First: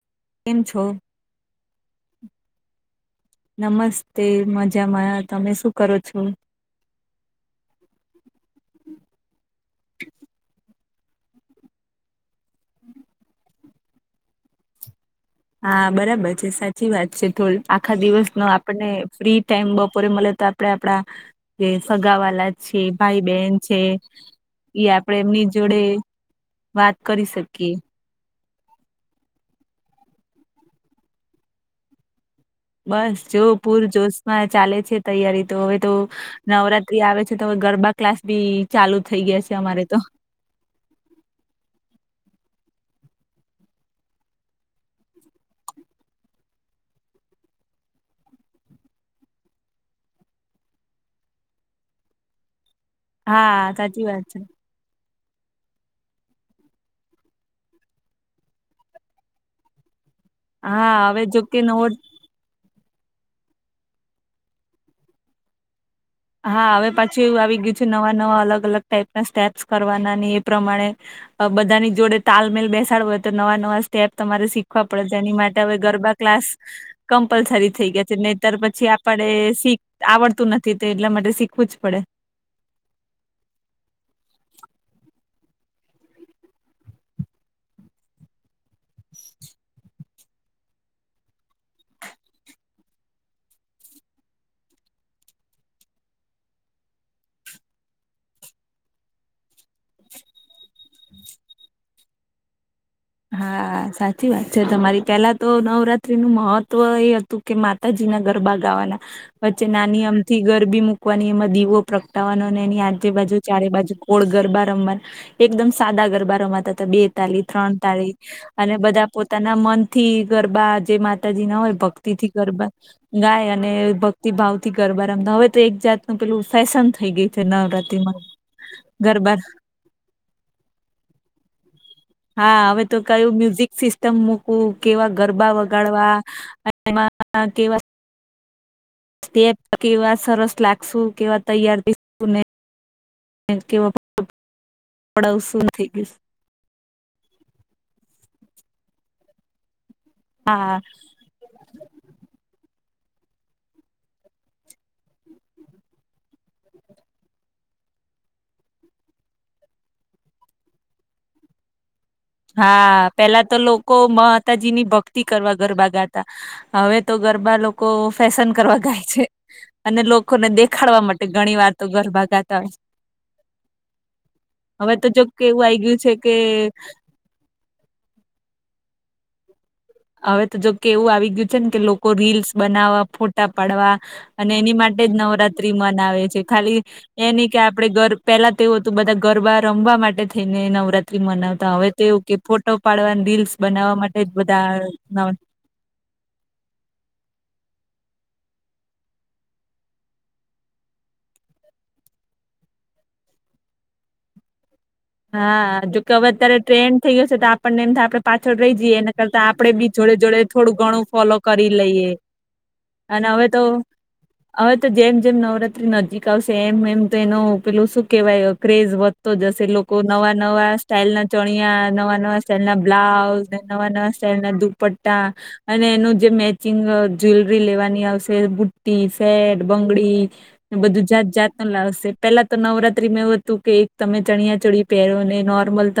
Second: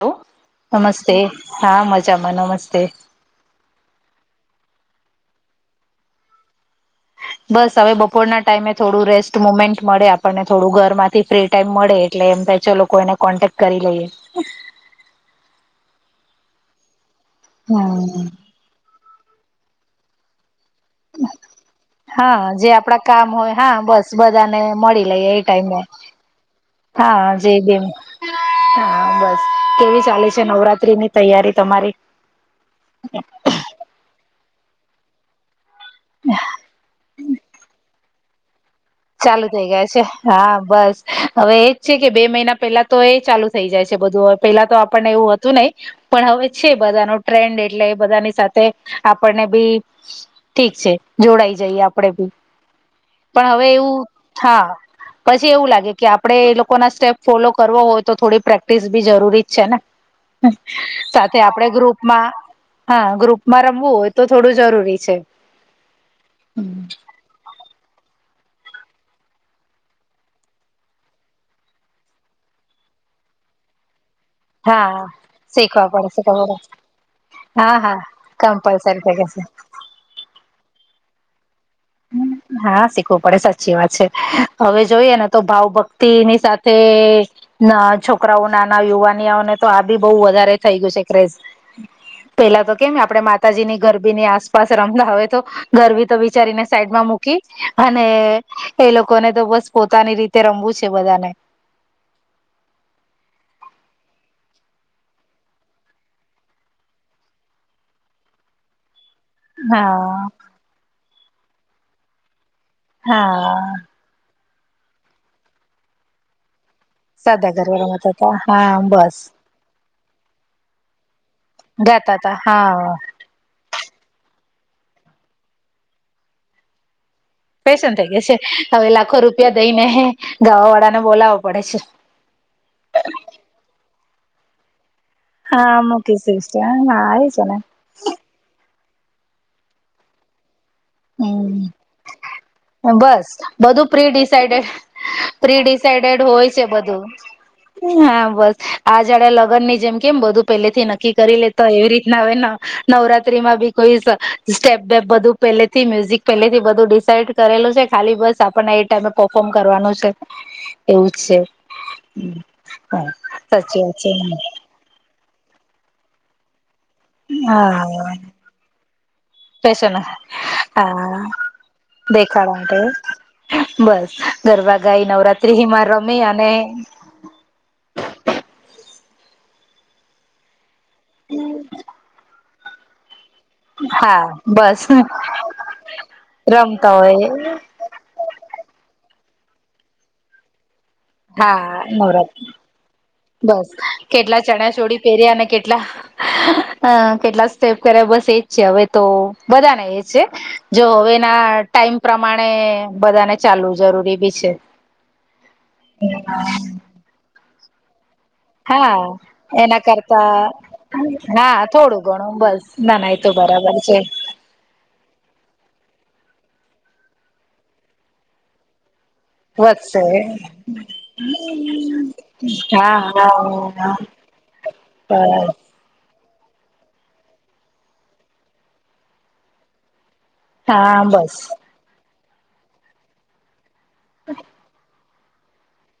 લો કેમ છો નમસ્તે હા મજામાં નમસ્તે નમસ્તે મજામાં તમે શું કરો છો. બસ હવે બપોરના ટાઈમે થોડું રેસ્ટ મુમેન્ટ મળે આપણને થોડું ઘરમાંથી ફ્રી ટાઈમ મળે એટલે એમ ભાઈ ચાલો કોઈને કોન્ટેક્ટ કરી લઈએે. હા બરાબર છે સાચી વાત છે તો આખા હમ દિવસ નો આપને ફ્રી ટાઈમ બપોરે મળે તો આપડે આપડા જે [inaudible] સગા હા વાલા જે છે આપડા ભાઈ કામ હોય બહેન છે હા બસ બધાને એ મળી આપડે લઈએ એ એમની ટાઈમે જોડે વાત હા કરી જય શકીએ દેવ હા બસ કેવી ચાલે છે નવરાત્રીની તૈયારી તમારી બસ જો પૂર જોશમાં ચાલે છે તૈયારી તો હવે તો નવરાત્રી આવે છે તો હવે ગરબા ક્લાસ બી ચાલુ થઈ ગયા છે, અમારે તો હા બસ હવે એજ છે કે બે મહિના પહેલા તો એ ચાલુ થઈ જાય છે, બધુ પેલા તો આપણને એવું હતુ, નહી પણ હવે છે, બધાનો ટ્રેન્ડ એટલે બધાની સાથે આપણને બી ઠીક છે જોડાઈ જઈએ આપડે ભી હા સાચી વાત છે. હા પછી એવું લાગે કે આપડે એ લોકો ના સ્ટેપ ફોલો કરવો હોય તો થોડી પ્રેક્ટિસ બી જરૂરી જ છેને. હા હવે સાથે જોકે આપડે નવો ગ્રુપમા હા ગ્રુપમાં રમવું હોય તો થોડું જરૂરી છે. હા હવે પાછી એવું આવી ગયું છે નવા નવા અલગ અલગ ટાઈપ ના સ્ટેપ્સ કરવાના ની એ પ્રમાણે બધાની જોડે તાલમેલ બેસાડવું હોય તો નવા નવા પ તમારે શીખવા પડે હા છે એની માટે હવે શીખવા ગરબા પડશે ક્લાસ ખબર કમ્પલસરી હા થઈ હા ગયા છે નહીતર પછી કમ્પલસરી થઈ આપડ જશે શી આવડતું નથી તે એટલા માટે શીખવું જ પડે હા શીખવું પડે સાચી વાત છે હવે જોઈએ ને તો ભાવ ભક્તિની સાથે ના છોકરાઓ નાના યુવાનઓને તો આ બી બહુ વધારે થઈ ગયું છે ક્રેઝ પેલા તો કેમ આપે માતાજી ની ગરબી ની આસપાસ રમતા હવે તો ગરબી તો વિચારીને સાઈડમાં મકી અને એ લોકોને તો બસ પોતાની રીતે રમવું છે બધાને હા સાચી વાત છે તમારી પેલા તો નવરાત્રી નું મહત્વ એ હતું. કે માતાજી ના ગરબા ગાવાના વચ્ચે નાની આમ હા થી ગરબી મૂકવાની એમાં દીવો પ્રગટાવાનો અને એની આજે બાજુ ચારે હા બાજુ ઓળ ગરબા રમવા એકદમ સાદા ગરબા રમાતા હતા બેતાલી ત્રણ બ તાળી હતા. અને હા બધા બસ પોતાના મનથી ગરબા જે માતાજી ના હોય ભક્તિ ગાતા થી તા ગરબા હા ગાય અને ભક્તિ ભાવ થી ગરબા રમ હવે તો એક જાતનું પેલું ફેશન થઈ ગયું. પેશન થઈ ગ છે હવે લાખો રૂપિયા દઈને ગાવા વાળાને બોલાવવો પડે છે. હા હવે તો કયું મ્યુઝિક સિસ્ટમ મૂકવું કેવા ગરબા હા વગાડવા મૂકી અને સિસ્ટમ હા આવી છે એમાં ને કેવા સ્ટેપ કેવા સરસ લાગશું કેવા હમ તૈયાર થઈશું ને બસ બધું કેવા પ્રીિસડેડ પડાવશું થઈ ગયું પ્રીસાઈડેડ હોય છે બધું હા બસ આ જાડે લગ્ન ની જેમ કેમ બધું હા પેલેથી નક્કી કરી લેતો એવી રીતના હોય ને નવરાત્રી માં બી કોઈ સ્ટેપ બે બધું પે થી મ્યુઝિક પેલેથી બધું ડિસાાઈડ કરેલું છે ખાલી બસ આપણને એ ટાઈમે પફોર્મ કરવાનું છે. એવું છે. હા પેલા તો સાચી લોકો વાત છે માતાજી ની ભક્તિ કરવા ગરબા ગાતા હવે તો ગરબા લોકો હા ફેશન કરવા ગાય છે. ફેશન અને લોકોને દેખાડવા હા માટે ઘણી વાર તો ગરભા દેખાડા ગાતા હોય. માટે બસ ગરબા હવે ગાઈ તો જો કેવું આ નવરાત્રીમાં ગયું છે રમી કે અને હવે તો જો કે એવું આવી ગયું છે ને કે લોકો રીલ્સ બનાવવા ફોટ પડવા હા અને એની બસ માટે જ નવરાત્રી મનાવે છે ખાલી રમતા એ ન હોય કે આપણેર પહેલા તેવું હતું બધા ગરબા રમવા માટે થઈને નવરાત્રી મનાવતા હા હવે તેવું કે નવરાત્રી ફો ો પાડવાની રિલ્સ બનાવવા માટે જ બધા પ નવ અને કે કેલા કેટલા સ્ટેપ કરે બસ એજ છે હવે તો બધાને એજ છે. જો હવેના ટાઈમ પ્રમાણે બધાને ચાલવું જરૂરી બી છે. હા જોકે હવે અત્યારે ટ્રેન્ડ થઈ હશે તો આપણને એમ થ આપડે પાછળ રહી હા જઈએ એના કરતા આપડે એના બી જોડે કરતા જોડે થોડું ઘણું ફોલો હા કરી થોડું લઈએ ઘણું બસ ના ના એ તો અને હવે બરાબર છે. હવે તો જેમ જેમ નવરાત્રી નજીક આવશે એમ એમ તો એનું પેલું શું કેવાય ક્રેઝ તો જસે લોકો વધશે નવા નવા સ્ટાલ ના ચણિયા નવા નવા સ્ટાઈલ ના હા હા બ્લાઉઝ નવા હા નવા સ્ટાઈલ ના દુપટ્ટા તા બરાબર અને એનું જે મેચિંગ જ્વેલરી લેવાની આવશે બુટ્ટ સેટ બંગડી હા બધું જાત જાત બસ ન લાવશે પેલા તો નવરાત્રીમાં એવું હતું કે એક તમે ચણિયા ચડી પેરોને નોર્મલ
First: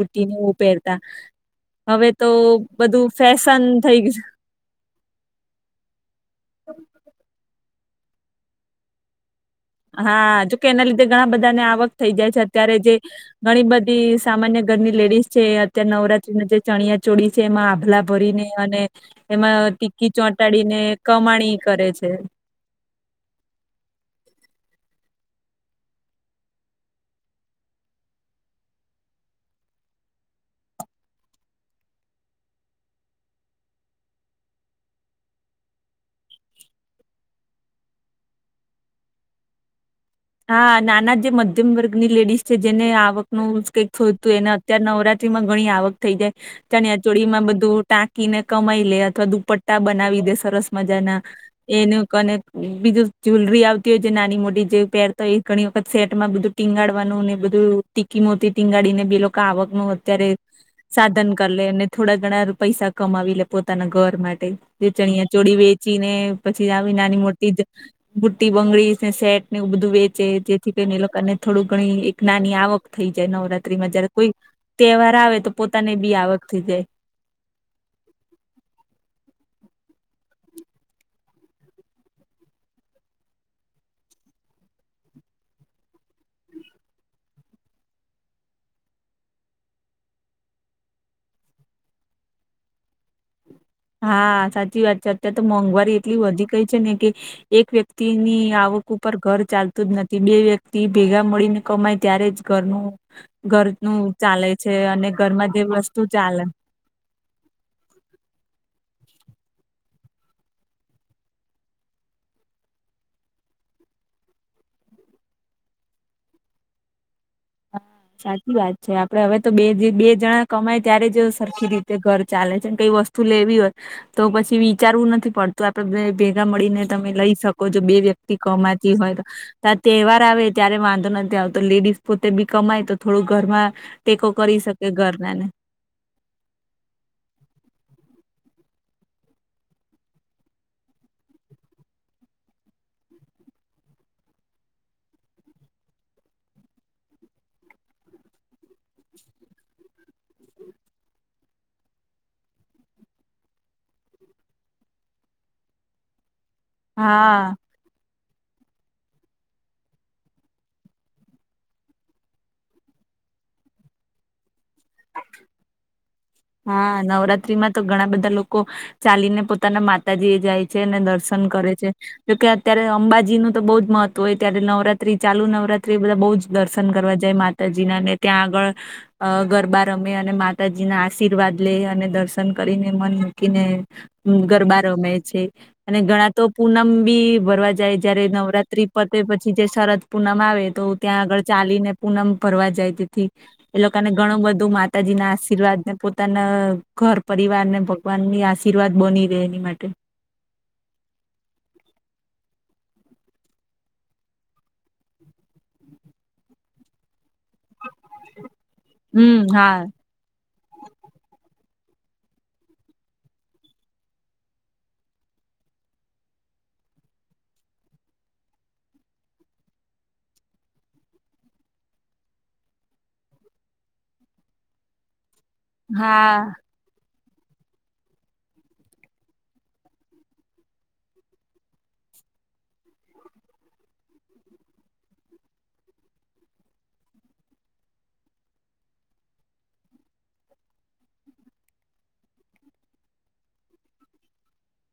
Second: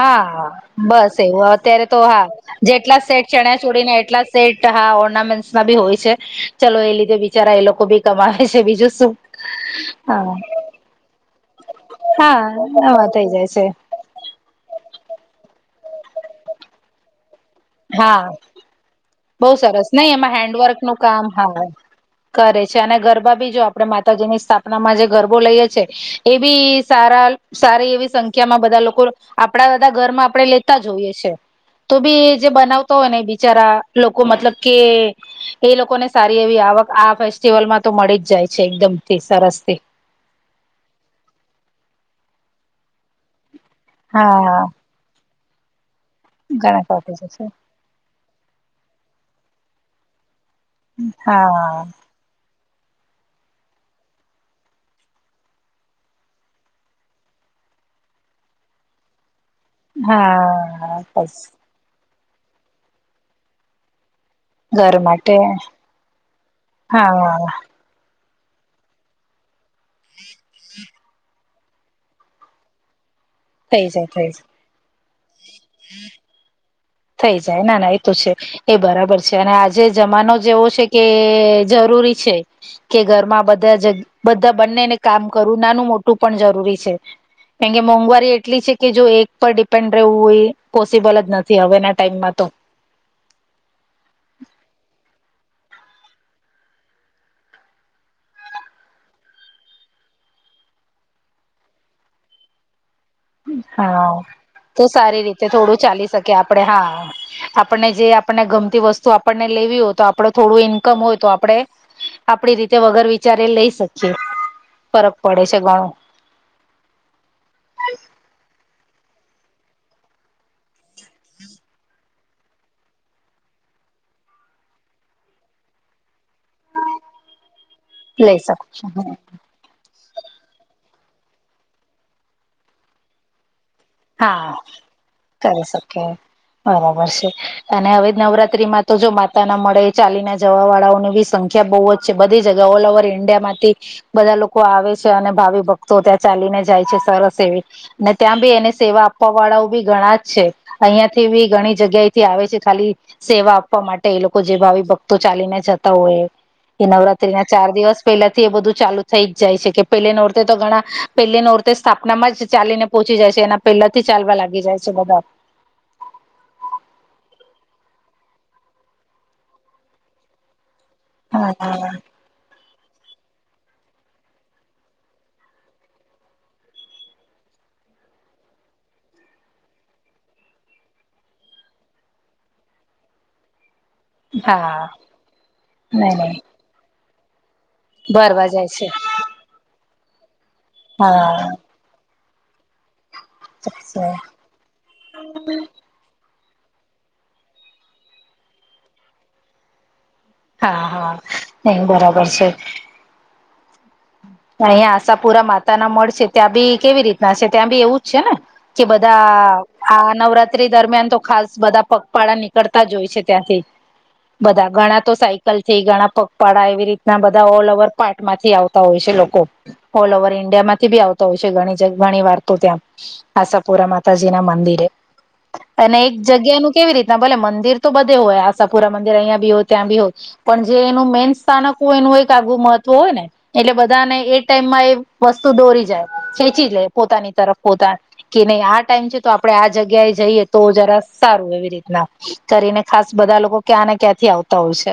બુટ્ટીને એવું પહેરતા બસ એવું અત્યારે તો હવે હા જેટલા બધું સેટ ચણ્યા ફેશન છોડીને થઈ ગયું એટલા સેટ હા ઓર્નામેન્ટમાં બી હોય છે ચલો એ લીધે બિચારા એ લોકો બી કમાવે છે બીજું શું? હા જોકે એના લીધે ઘણા બધાને આવક થઈ જાય હા છે અત્યારે જે આવા થઈ જાય છે ઘણી બધી. સામાન્ય ઘરની લેડીઝ છે અત્યારે નવરાત્રી ના જે ચણિયા ચોળ છે એમાં લા હા ભરીને અને બહુ એમાં સરસ નહી ટીકી એમાં ચોંટાડીને હેન્ડવર્ક નું કામ કમાણી હા કરે છે. કરે છે અને ગરબા બી જો આપે માતાજીની સ્થાપનામાં જે ગરબો લઈએ છેીએ એ બી સારા સારી એવી સંખ્યામાં બધા લોકો આપણા બધા ઘરમાં આપણે લેતા જોઈએ છે તો બી જે બનાવતો હોય ને બિચારા લોકો મતલબ કે એ લોકોને સારી એવી આવક આ ફેસ્ટિવલમાં તો મળી જ જાય છે એકદમ થી સરસ થી હા નાના જે મધ્યમ વર્ગની લેડીઝ છે જેને આવકનું કઈક થયુંતું એને હા અત્ય્યારે નવરાત માં ઘણી આવક થઈ જાય ઘણા ચણ કોટી જશે ચોળમાં બધું ટાંક કીને કમાઈ લે અથવા દુપટ્ટા બનાવી દે સરસ મજાના હા એનું અને બીજું જ્વેલરી આવતી હોય છે નાની મોટી જે પેર તો એ ઘણી વખત સેટમાં બધું ટીંગાડવાનું ને બધું ટીકી મોતી ટીંગાડીને બે લોકો આવક અત્યારે હા સાધન બસ કરી લે અને થોડા ઘણા પૈસા કમાવી લે પોતાના ઘર માટે જે ઘર ચણિયા માટે ચોળ વેચી ને પછી આવી નાની મોટી હા મૂર્તી બંગડી ને શેટ ને એવું બધું વેચે જેથી કરીને એ લોકોને થોડું ઘણી એક નાની આવક થઈ જાય નવરાત્રી થઈ માં જાય જયારે થઈ કોઈ જાય તહેવાર આવે તો પોતાને બી આવક થી જ છે થઈ જાય ના ના એ તો છે. એ બરાબર છે અને આજે જમાનો જેવો છે કે જરૂરી છે. કે ઘરમાં બધા જ બધા બંનેને કામ કરવું નાનું મોટું પણ જરૂરી છે. કેમ કે મોંઘવારી એટલી છે કે જો એક પર ડિપેન્ડ રહેવું હોય પોસિબલ જ નથી હવે ના ટાઈમમાં તો. હા સાચી વાત છે અત્યારે તો મોંઘવારી એટલી વધી ગઈ છે ને કે એક વ્યક્તિની આવક ઉપર ઘર ચાલતું જ નથી બે વ્યક્તિ ભેગા મળીને કમાય ત્યારે જ કરનું હા તો સારી રીતે ઘરમાં જે થોડું ચાલી વસ્તુ શકે ચાલે આપડે હા. આપણને જે આપણને ગમતી વસ્તુ આપણને લેવી હોય તો આપડ થોડું ઈન્કમ હોય તો આપડણે આપડી રીતે વગર વિચારે લઈ શકીએ ફરક પડે છે ઘણો હા સાચી વાત છે આપડે હવે તો બે બે જણા કમાય ત્યારે જ સરખી રીતે ઘર ચાલે છે ને કઈ વસ્તુ લેવી હોય તો પછી વિચારવું નથી પડતું આપડે ભેગા મળીને તમે લઈ શકો જો બે વ્યક્તિ લઈ શકો છો કમાતી હોય તો તહેવાર આવે ત્યારે વાંધો નથી આવતો લેડીઝ પોતે બી કમાય તો થોડું ઘરમાં ટેકો કરી શકે ઘર નાને એ સખ્યા [unintelligible] બરાબર છે અને હવે નવરાત્રીમાં તો જો માતા ના મળે ચાલી ના જવા વાળાઓની બી સંખ્યા બહુ જ બધી જગ ઓલ ઓવર ઇન્ડિયા માંથી બધા લોકો આવે છે અને ભાવિ ભક્તો ત્યાં ચાલીને જાય છે સરસ એવી અનેને ત્યાં બી એને સેવા આપવા વાળાઓ બી ઘણા જ છે અહિયાં થી બી ઘણી જગ્યાથી આવે છે ખાલી સેવા આપવા માટે એ લોકો જે ભાવિ ભક્તો ચાલીને જતા હોય એ નવરાત્રી હા ના ચાર દિવસ પેલા થી એ બધું ચાલુ થઈ જ જાય છે કે પહેલે નોર્તે તો ઘણા પહેલી નોરતે સ્થાપના માં જ ચાલીને પહોચી જાય છે એના પહેલાથી ચાલવા લાગી જાય છે બધા હા નવરાત્રીમાં તો ઘણા બધા લોકો ચાલીને પોતાના માતાજી એ જાય છે અને દર્શન પન હા કરે છે. હા જોકે અત્યારે અંબાજી નું તો બહુ જ મહત્વ હોય ત્યારે નવરાત્રી ચાલુ નવરાત્રી બધા બહુ જ દર્શન કરવા જાય મા માતાજી નાને ત્યાં આગળ ગરબા રમે અને માતાજીના આશીર્વાદ લે અને દર્શન કરીને મન મૂકીને ગરબા હા રમે છે અને નહી ઘણા નહી તો પૂનમ બી ભરવા જાય જયારે ભરવા જાય છે નવરાત્રી પ પછી જે શરદ પૂનમ આવે તો ત્યાં આગળ હા ચાલીને પૂનમ ભરવા જાય તેથી એ લોકોને ઘણું બધું માતાજી ના આશીર્વાદ પોતાના ઘર પરિવારને ભગવાનની આશીર્વાદ બની રહે એની માટે હા હા ન બરાબર છે. અહીંયા આશા પુરા માતા ના મળ શે ત્યાં બી કેવી રીતે ના ત્યાં બી એવું જ છે ને કે બધા હમ હા આ નવરાત્રી દરમિયાન તો ખાસ બધા પગપાળા નીકળતા જ હોય છે ત્યાંથી. બધા ઘણા તો સાયકલ થી ઘણા પગપાળા એવી રીતના બધા ઓલ ઓવર પાર્ટ માંથી આવતા હોય છે લોકો કો ઓલ ઓવર ઈન્ડિયા માંથી બી આવતા હોય છે ઘણી ઘણી વારતો ત્યાં આશાપુરા માતાજી ના મંદિરે અને એક હા જગ્યા નું કેવી રીતના ભલે મંદિર તો બધે હોય આશાપુરા મંદિર અહીંયા બી હોય ત્યાં બી હોય. પણ જે એનું મેન સ્થાનક હોય એનું એક આગવુ મહત્વ હોય ને એટલે બધ બધા ને એ ટાઈમમાં એ વસ્તુ દોરી જાય ખેંચી લે પોતાની તરફ પોતા કે નહી આ ટાઈમ છે તો આપડણે આ જગ્યાએ જઈએ તો જરા સારું એવી રીતના કરીને ખાસ બધા લોકો ક્યાં ને ક્યાંથી આવતા હોય છે.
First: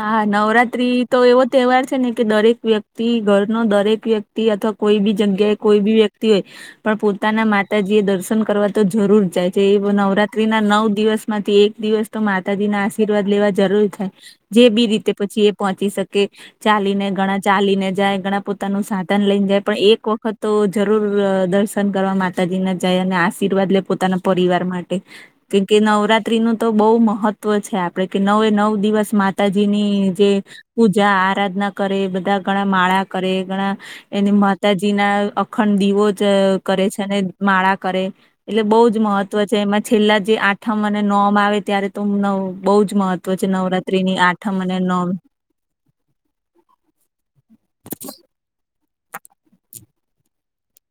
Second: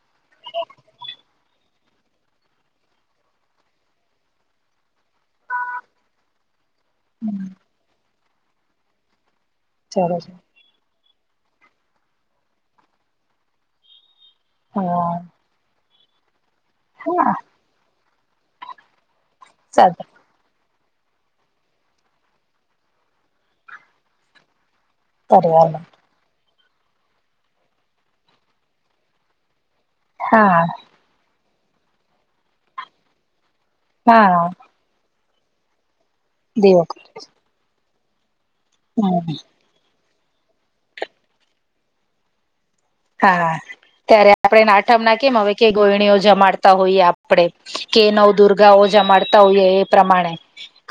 હાા નવરાત્રી તો એવો તહેવાર છે ને કે દરેક વ્યક્તિ ઘરનો દરેક વ્યક્તિ અથવા કોઈ બી જગ્યાએ કોઈ બી વ્યક્તિ હોય પણ પોતાના માતાજી એ દર્શન કરવા તો જરૂર જાય છે એ ચાલો છે નવરાત્રી ના નવ દિવસ માંથી એક દિવસ તો માતાજી ના આશીર્વાદ લેવા જરૂર થાય. જે બી રીતે હા પછી એ પહોંચી શકે ચાલીને હા ઘણા ચાલીને જાય ઘણા પો તાનુ સાધન લઈને જાય પણ સા એક વખત હતો જરૂર દર્શન કરવા માતાજીને જાય અને આશીર્વાદ લે પોતાના પરિવાર માટે કેમકે પરિવાર નવરાત્રી નું તો બહું મહત્વ છે આપડે કે નવે નવ દિવસ મા માતાજીની જે હા પૂજા આરાધના કરે બધા ઘણા માળા કરે ઘણા એને હા માતાજી ના અખંડ દીવો જ દેવ કરે છે અને માળા કરે. એટલે બહુ જ હમ મહત્વ છે એમાં છેલ્લા જે આઠમ અને નોમ આવે ત્યારે તો હ બહુ જ મહત્વ છે હા નવરાત્રીની ત્યારે આ આપણે ના આઠમ ના કેમ હવે કે ગોયણીઓ જમાડતા હોઈએ આપ પડે કે નવ દુર્ગા ઓજા માતા હોય એ પ્રમાણે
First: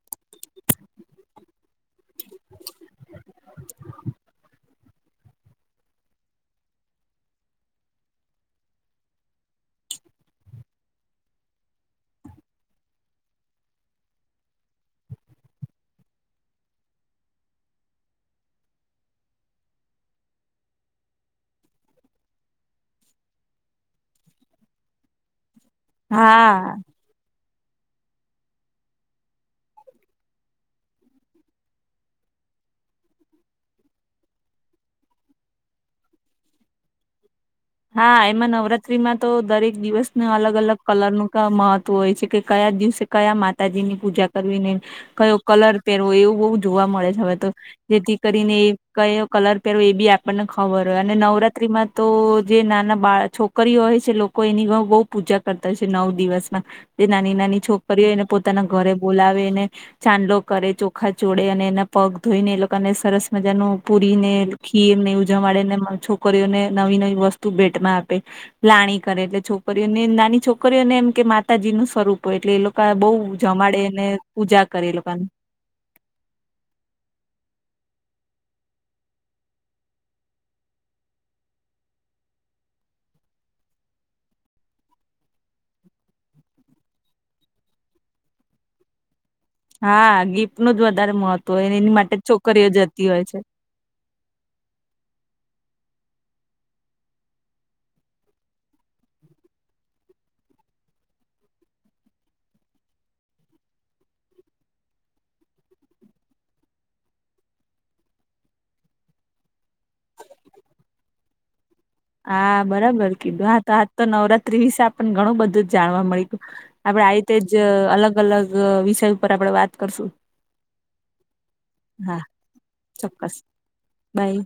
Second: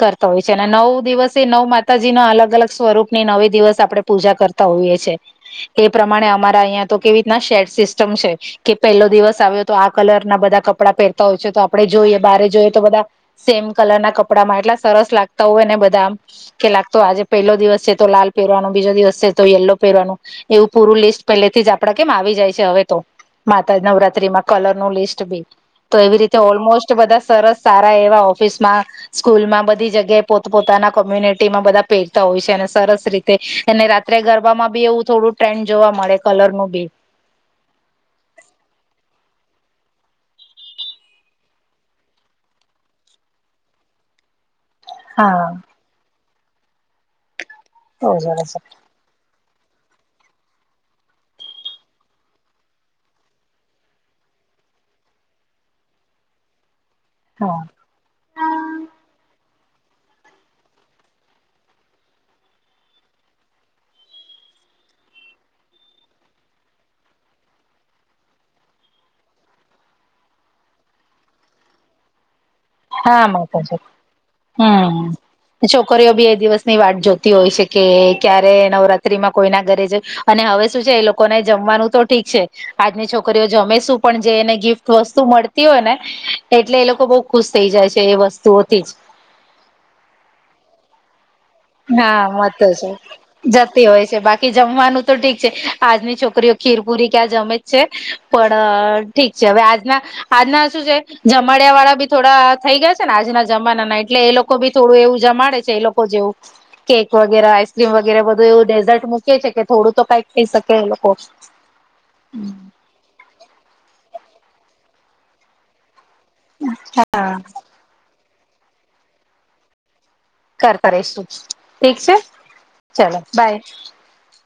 કરતો હોય છે અને નવ દિવસે નવ માતાજી નો અલગ અલગ સ્વરૂપ ની નવી દિવસ આપડણે પૂજા કરતા હોઈએ છે એ એ પ્રમાણે અમારા અહીંયા તો કેવી રીતના શેડ સિસ્ટમ છે. કે પહેલો દિવસ આવ્યો તો આ કલર ના બધા કપડાં પહેરતા હોય છે તો આપડણે જોઈએ બારે જોઈએ તો બધા સેમ કલર ના કપડા માં એટલા સરસ લાગતા હોય ને બધા આમ કે લાગતો આજે પહેલો દિવસ છે તો લાલ પહેરવાનો બીજો દિવસ છે તો યલો પહેરવાનું એવું પૂરુ લિસ્ટ પેલેથી જ આપ આપડા કેમ આવી જાય છે હવે તો માતા નવરાત્રીમાં કલર નું લિસ્ટ બી તો એવી રીતે હા ઓલમોસ્ટ બધા સરસ સારા એવા ઓફિસમાં સ્કૂલમાં બધી જગ્યાએ પોત પોતાના કોમ્યુનિટીમાં બધા પહેરતા હોય છે અને સરસ રીતે અને રાત્રે ગરબામાં બી એવું થોડું ટ્રેન્ડ જોવા મળે કલર નું બી હા એમાં નવરાત્રીમાં તો દરેક દિવસને અલગ અલગ કલરનું મહત્વ હોય છે કે કયા દિવસે કયા માતાજી ની પૂજા કરીને કયો હા કલર પહેરવો એવું બહ જોવા મળે છે હવે તો બહુ જેથી સરસ કરીને કયો કલર પહેરવો એ બી આપણને ખબર હોય અને નવરાત્રીમાં તો જે નાના બાળ છોકરીઓ હોય છે લોકો એની બહુ પૂજા કરતા હોય છે નવ દિવસમાં જે નાની હા નાની છોકરીઓ એને પોતાના ઘરે બોલાવેને ચાંદલો કરે ચોખા ચોડે અને એના પગ ધોઈને એ લોકોને સરસ મજાનું પૂરીને ખીર ને ઉજાવાડે ને છોકરીઓને નવી નવી વસ્તુ ભેટમાં આપે. લાણી કરે એટલે છોકરીઓને નાની છોકરીઓને એમ કે માતાજી નું સ્વરૂપ હોય એટલે એ લોકો બઉ હા માતા છે જમાડી ને પૂજા કરી હમ લોકોને છોકરીઓ બી એ દિવસની વાત જોતી હોય છે કે ક્યારે નવરાત્રીમાં કોઈના ઘરે જ અને હવે શું છે એ લોકોને જમવાનું તો ઠીક છે આજની છોકરીઓ જમે શું પણ જે એને ગિફ્ટ વસ્તુ મળતી હોય ને એટલે એ લોકો બહું ખુશ થઈ જાય છે એ વસ્તુઓથી જ હા ગિફ્ટનું જ વધારે મહત્વ હોય એની માટે છોકરીઓ જતી હોય છે. તે હોય છે બાકી જમવાનું તો ઠીક છે આજની છોકરીઓ ખીરપુરી ક્યાં જમે જ છે પણ ઠીક છે હવે આજના આજના શું છે જમાડિયા વાળા બી થોડા થઈ ગયા છે ને આજના જમાનાના એટલે એ લોકો લોકો બી થોડું એવ ઉજા મળે છે એ લોકો જેવું. કેક વગેરે આઈસક્રીમ વગેરે બધું એવું ડેઝર્ટ મૂકે છે કે થોડું તો કઈક થઈ શકે એ લોકો [inaudible] હા બરાબર કીધું હા તો આજ તો નવરાત્રી વિશે આપને ઘણું બધું જ જાણવા મળ્યું. આપડે આ હા રીતે જ અલગ અલગ વિષય ઉપર આપડે વાત કરશું. કરતા રશું ઠીક છે ચલો બાય નાઈ